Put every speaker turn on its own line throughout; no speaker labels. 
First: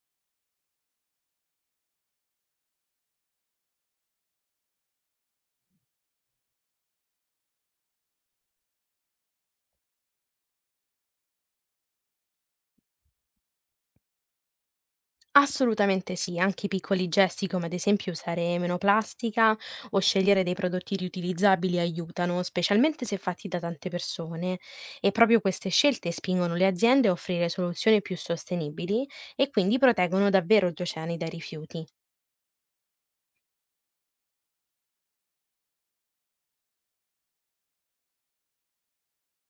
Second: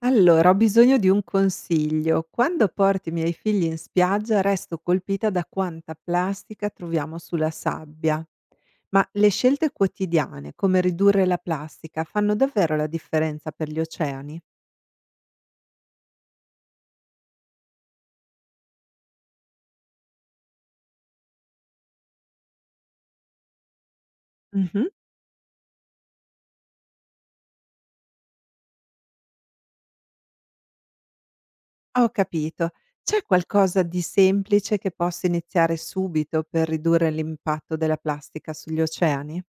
Allora, ho bisogno di un consiglio. Quando porto i miei figli in spiaggia resto colpita da quanta plastica troviamo sulla sabbia. Ma le scelte quotidiane, come ridurre la plastica, fanno davvero la differenza per gli oceani?
Assolutamente sì, anche i piccoli gesti come ad esempio usare meno plastica o scegliere dei prodotti riutilizzabili aiutano, specialmente se fatti da tante persone.
Mhm.
E proprio queste scelte spingono le aziende a offrire soluzioni più sostenibili e quindi proteggono davvero gli oceani dai rifiuti.
Ho capito. C'è qualcosa di semplice che posso iniziare subito per ridurre l'impatto della plastica sugli oceani?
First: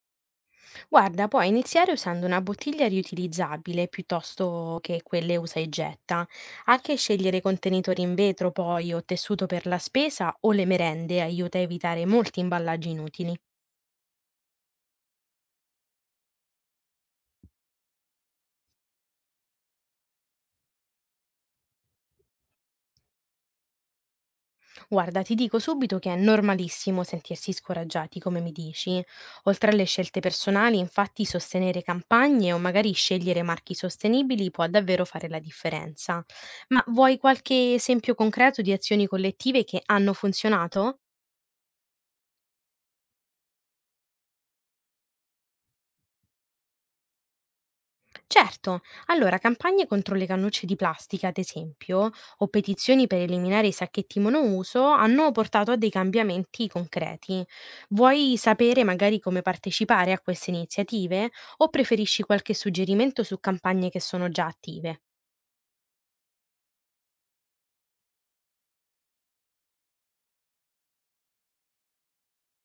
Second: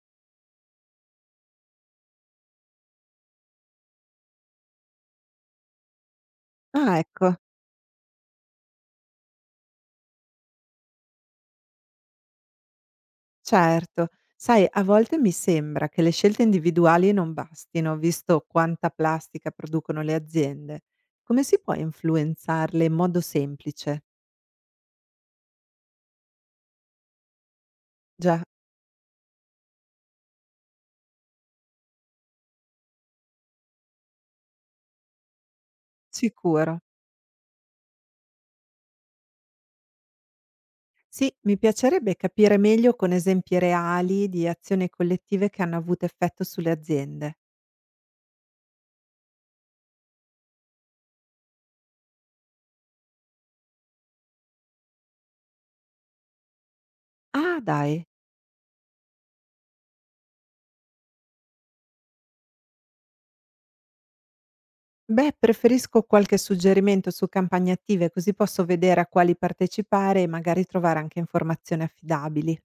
Guarda, puoi iniziare usando una bottiglia riutilizzabile piuttosto che quelle usa e getta. Anche
Ah, ecco.
scegliere contenitori in vetro poi o tessuto per la spesa o le merende aiuta a evitare molti imballaggi inutili.
Certo. Sai, a volte mi sembra che le scelte individuali non bastino, visto quanta plastica producono le aziende. Come si può influenzarle in modo semplice?
Guarda, ti dico subito che è normalissimo sentirsi scoraggiati, come
Già,
mi dici. Oltre alle scelte personali, infatti, sostenere campagne o magari scegliere marchi sostenibili può davvero fare la differenza.
sicuro.
Ma vuoi qualche esempio concreto di azioni collettive che hanno funzionato?
Sì, mi piacerebbe capire meglio con esempi reali di azioni collettive che hanno avuto effetto sulle aziende.
Certo, allora campagne contro le cannucce di plastica, ad esempio, o petizioni per eliminare i sacchetti monouso hanno portato a dei cambiamenti concreti.
Ah, dai.
Vuoi sapere magari come partecipare a queste iniziative o preferisci qualche suggerimento su campagne che sono già attive?
Beh, preferisco qualche suggerimento su campagne attive, così posso vedere a quali partecipare e magari trovare anche informazioni affidabili.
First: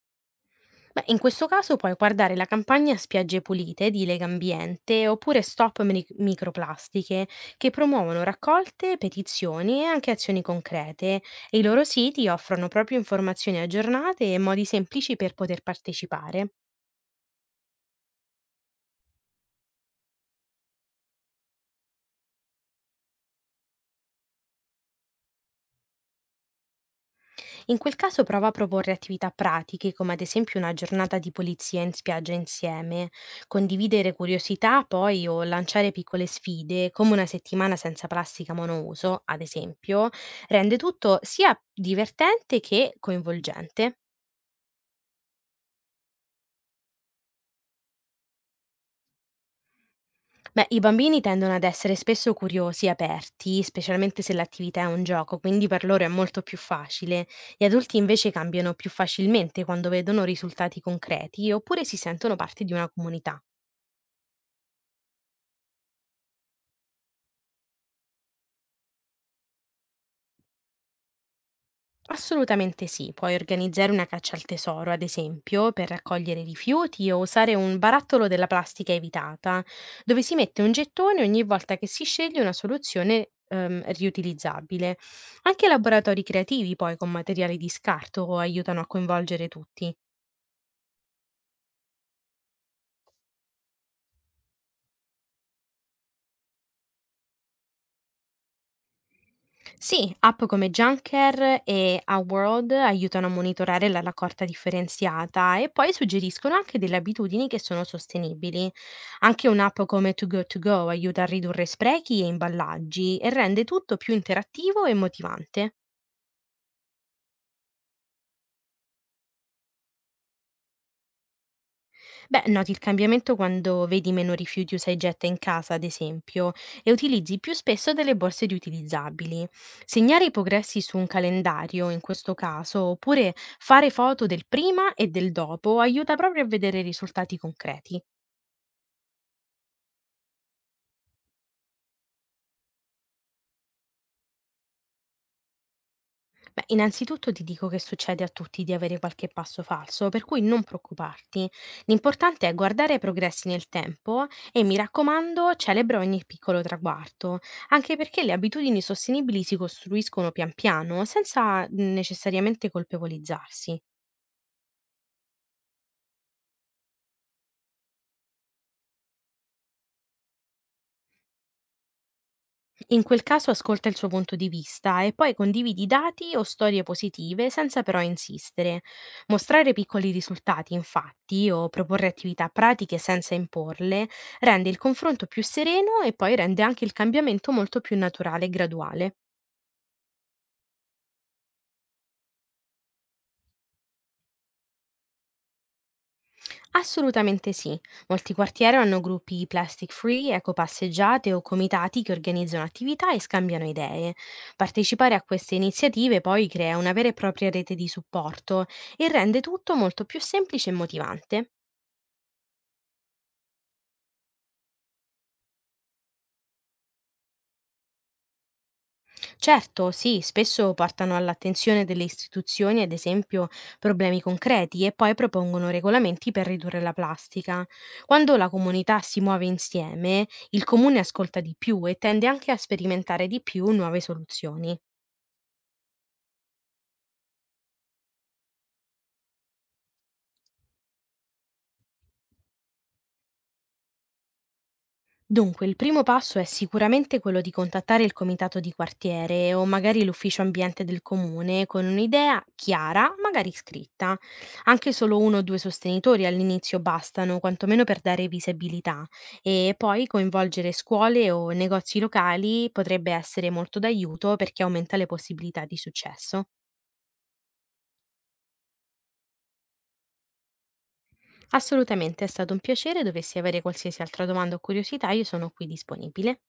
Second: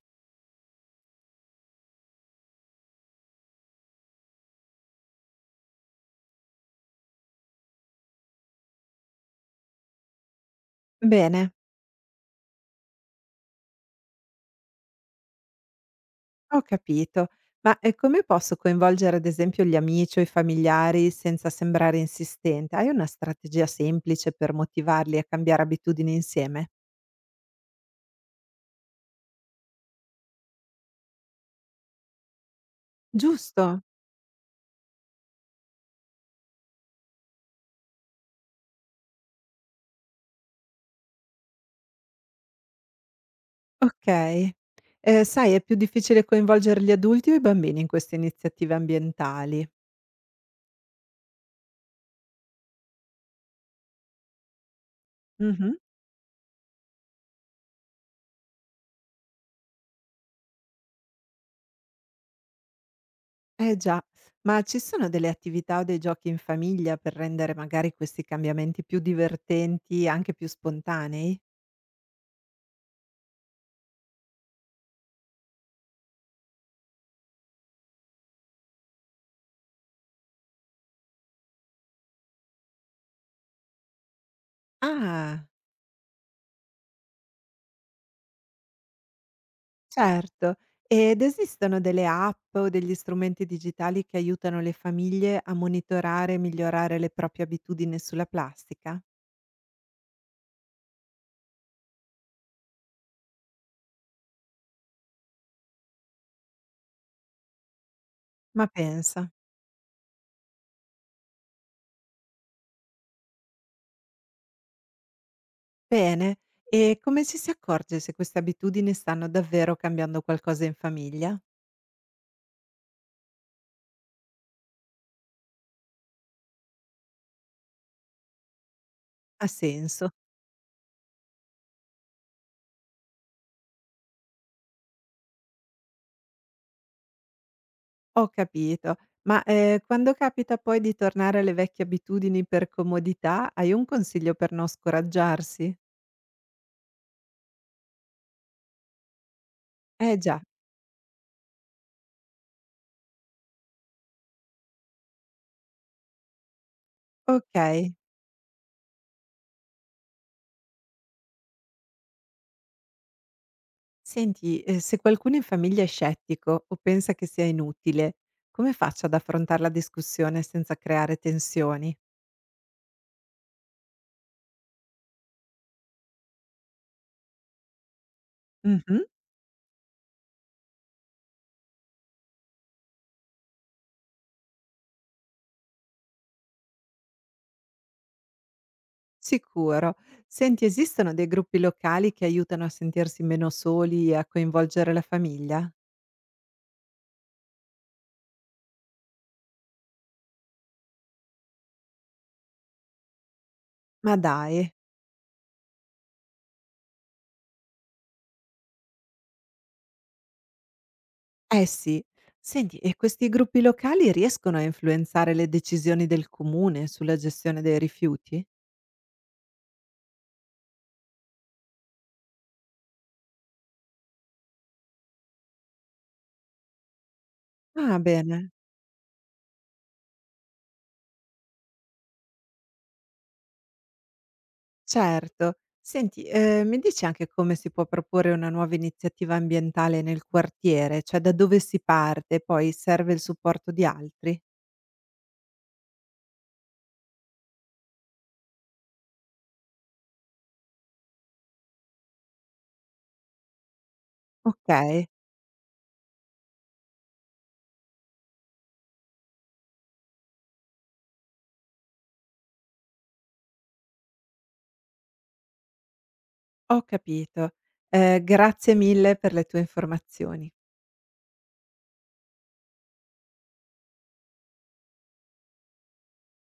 Beh, in questo caso puoi guardare la campagna Spiagge pulite di Legambiente oppure Stop Mini- microplastiche che promuovono raccolte, petizioni e anche azioni concrete
Bene.
e i loro siti offrono proprio informazioni aggiornate e modi semplici per poter partecipare.
Ho capito. Ma, come posso coinvolgere ad esempio gli amici o i familiari senza sembrare insistente? Hai una strategia semplice per motivarli a cambiare abitudini insieme?
In quel caso prova a proporre attività pratiche, come ad esempio una giornata di pulizia in spiaggia insieme,
Giusto,
condividere curiosità poi o lanciare piccole sfide, come una settimana senza plastica monouso, ad esempio, rende tutto sia divertente che coinvolgente.
okay. Sai è più difficile coinvolgere gli adulti o i bambini in queste iniziative ambientali.
Beh, i bambini tendono ad essere spesso curiosi e aperti, specialmente se l'attività è un gioco, quindi
Mh-mh.
per loro è molto più facile. Gli adulti invece cambiano più facilmente quando vedono risultati concreti oppure si sentono parte di una comunità.
Eh già. Ma ci sono delle attività o dei giochi in famiglia per rendere magari questi cambiamenti più divertenti, anche più spontanei?
Assolutamente sì, puoi organizzare una caccia al tesoro, ad esempio, per raccogliere rifiuti o usare un barattolo della plastica evitata, dove si mette un gettone ogni volta che si sceglie una soluzione riutilizzabile.
Ah.
Anche laboratori creativi, poi, con materiali di scarto aiutano a coinvolgere tutti.
Certo. Ed esistono delle app o degli strumenti digitali che aiutano le famiglie a monitorare e migliorare le proprie abitudini sulla plastica?
Sì, app come Junker e Aword aiutano a monitorare la raccolta differenziata e poi suggeriscono anche delle abitudini che sono
Ma
sostenibili.
pensa.
Anche un'app come To Go To Go aiuta a ridurre sprechi e imballaggi e rende tutto più interattivo e motivante.
Bene. E come ci si accorge se queste abitudini stanno davvero cambiando qualcosa in famiglia?
Beh, noti il cambiamento quando vedi meno rifiuti usa e getta in casa, ad esempio, e utilizzi più spesso delle borse
Ha
riutilizzabili.
senso.
Segnare i progressi su un calendario, in questo caso, oppure fare foto del prima e del dopo, aiuta proprio a vedere risultati concreti.
Ho capito. Ma, quando capita poi di tornare alle vecchie abitudini per comodità, hai un consiglio per non scoraggiarsi?
Beh, innanzitutto ti dico che succede a tutti di avere qualche passo falso,
Eh
per
già,
cui non preoccuparti. L'importante è guardare i progressi nel tempo e mi raccomando, celebra ogni piccolo traguardo,
ok.
anche perché le abitudini sostenibili si costruiscono pian piano, senza necessariamente colpevolizzarsi.
Senti, se qualcuno in famiglia è scettico o pensa che sia inutile, come faccio ad affrontare la discussione senza creare tensioni?
In quel caso ascolta il suo punto di vista e poi condividi dati o storie positive senza però insistere.
Mh-mh,
Mostrare piccoli risultati, infatti, o proporre attività pratiche senza imporle, rende il confronto più sereno e poi rende anche il cambiamento molto più naturale e graduale.
sicuro. Senti, esistono dei gruppi locali che aiutano a sentirsi meno soli e a coinvolgere la famiglia?
Assolutamente sì. Molti quartieri hanno gruppi plastic free, ecopasseggiate o comitati che organizzano attività e scambiano
Ma
idee.
dai.
Partecipare a queste iniziative poi crea una vera e propria rete di supporto e rende tutto molto più semplice e motivante.
Eh sì. Senti, e questi gruppi locali riescono a influenzare le decisioni del comune sulla gestione dei rifiuti?
Certo, sì, spesso portano all'attenzione delle istituzioni, ad esempio, problemi concreti e poi propongono regolamenti per ridurre la plastica.
Ah,
Quando la
bene.
comunità si muove insieme, il comune ascolta di più e tende anche a sperimentare di più nuove soluzioni.
Certo. Senti, mi dici anche come si può proporre una nuova iniziativa ambientale nel quartiere? Cioè da dove si parte? Poi serve il supporto di altri?
Dunque, il primo passo è sicuramente quello di contattare il comitato di quartiere o magari l'ufficio ambiente del comune con un'idea chiara, magari scritta. Anche
Okay,
solo uno o due sostenitori all'inizio bastano, quantomeno per dare visibilità. E poi coinvolgere scuole o negozi locali potrebbe essere molto d'aiuto perché aumenta le possibilità di successo.
ho capito. Grazie mille per le tue informazioni.
Assolutamente, è stato un piacere. Dovessi avere qualsiasi altra domanda o curiosità, io sono qui disponibile.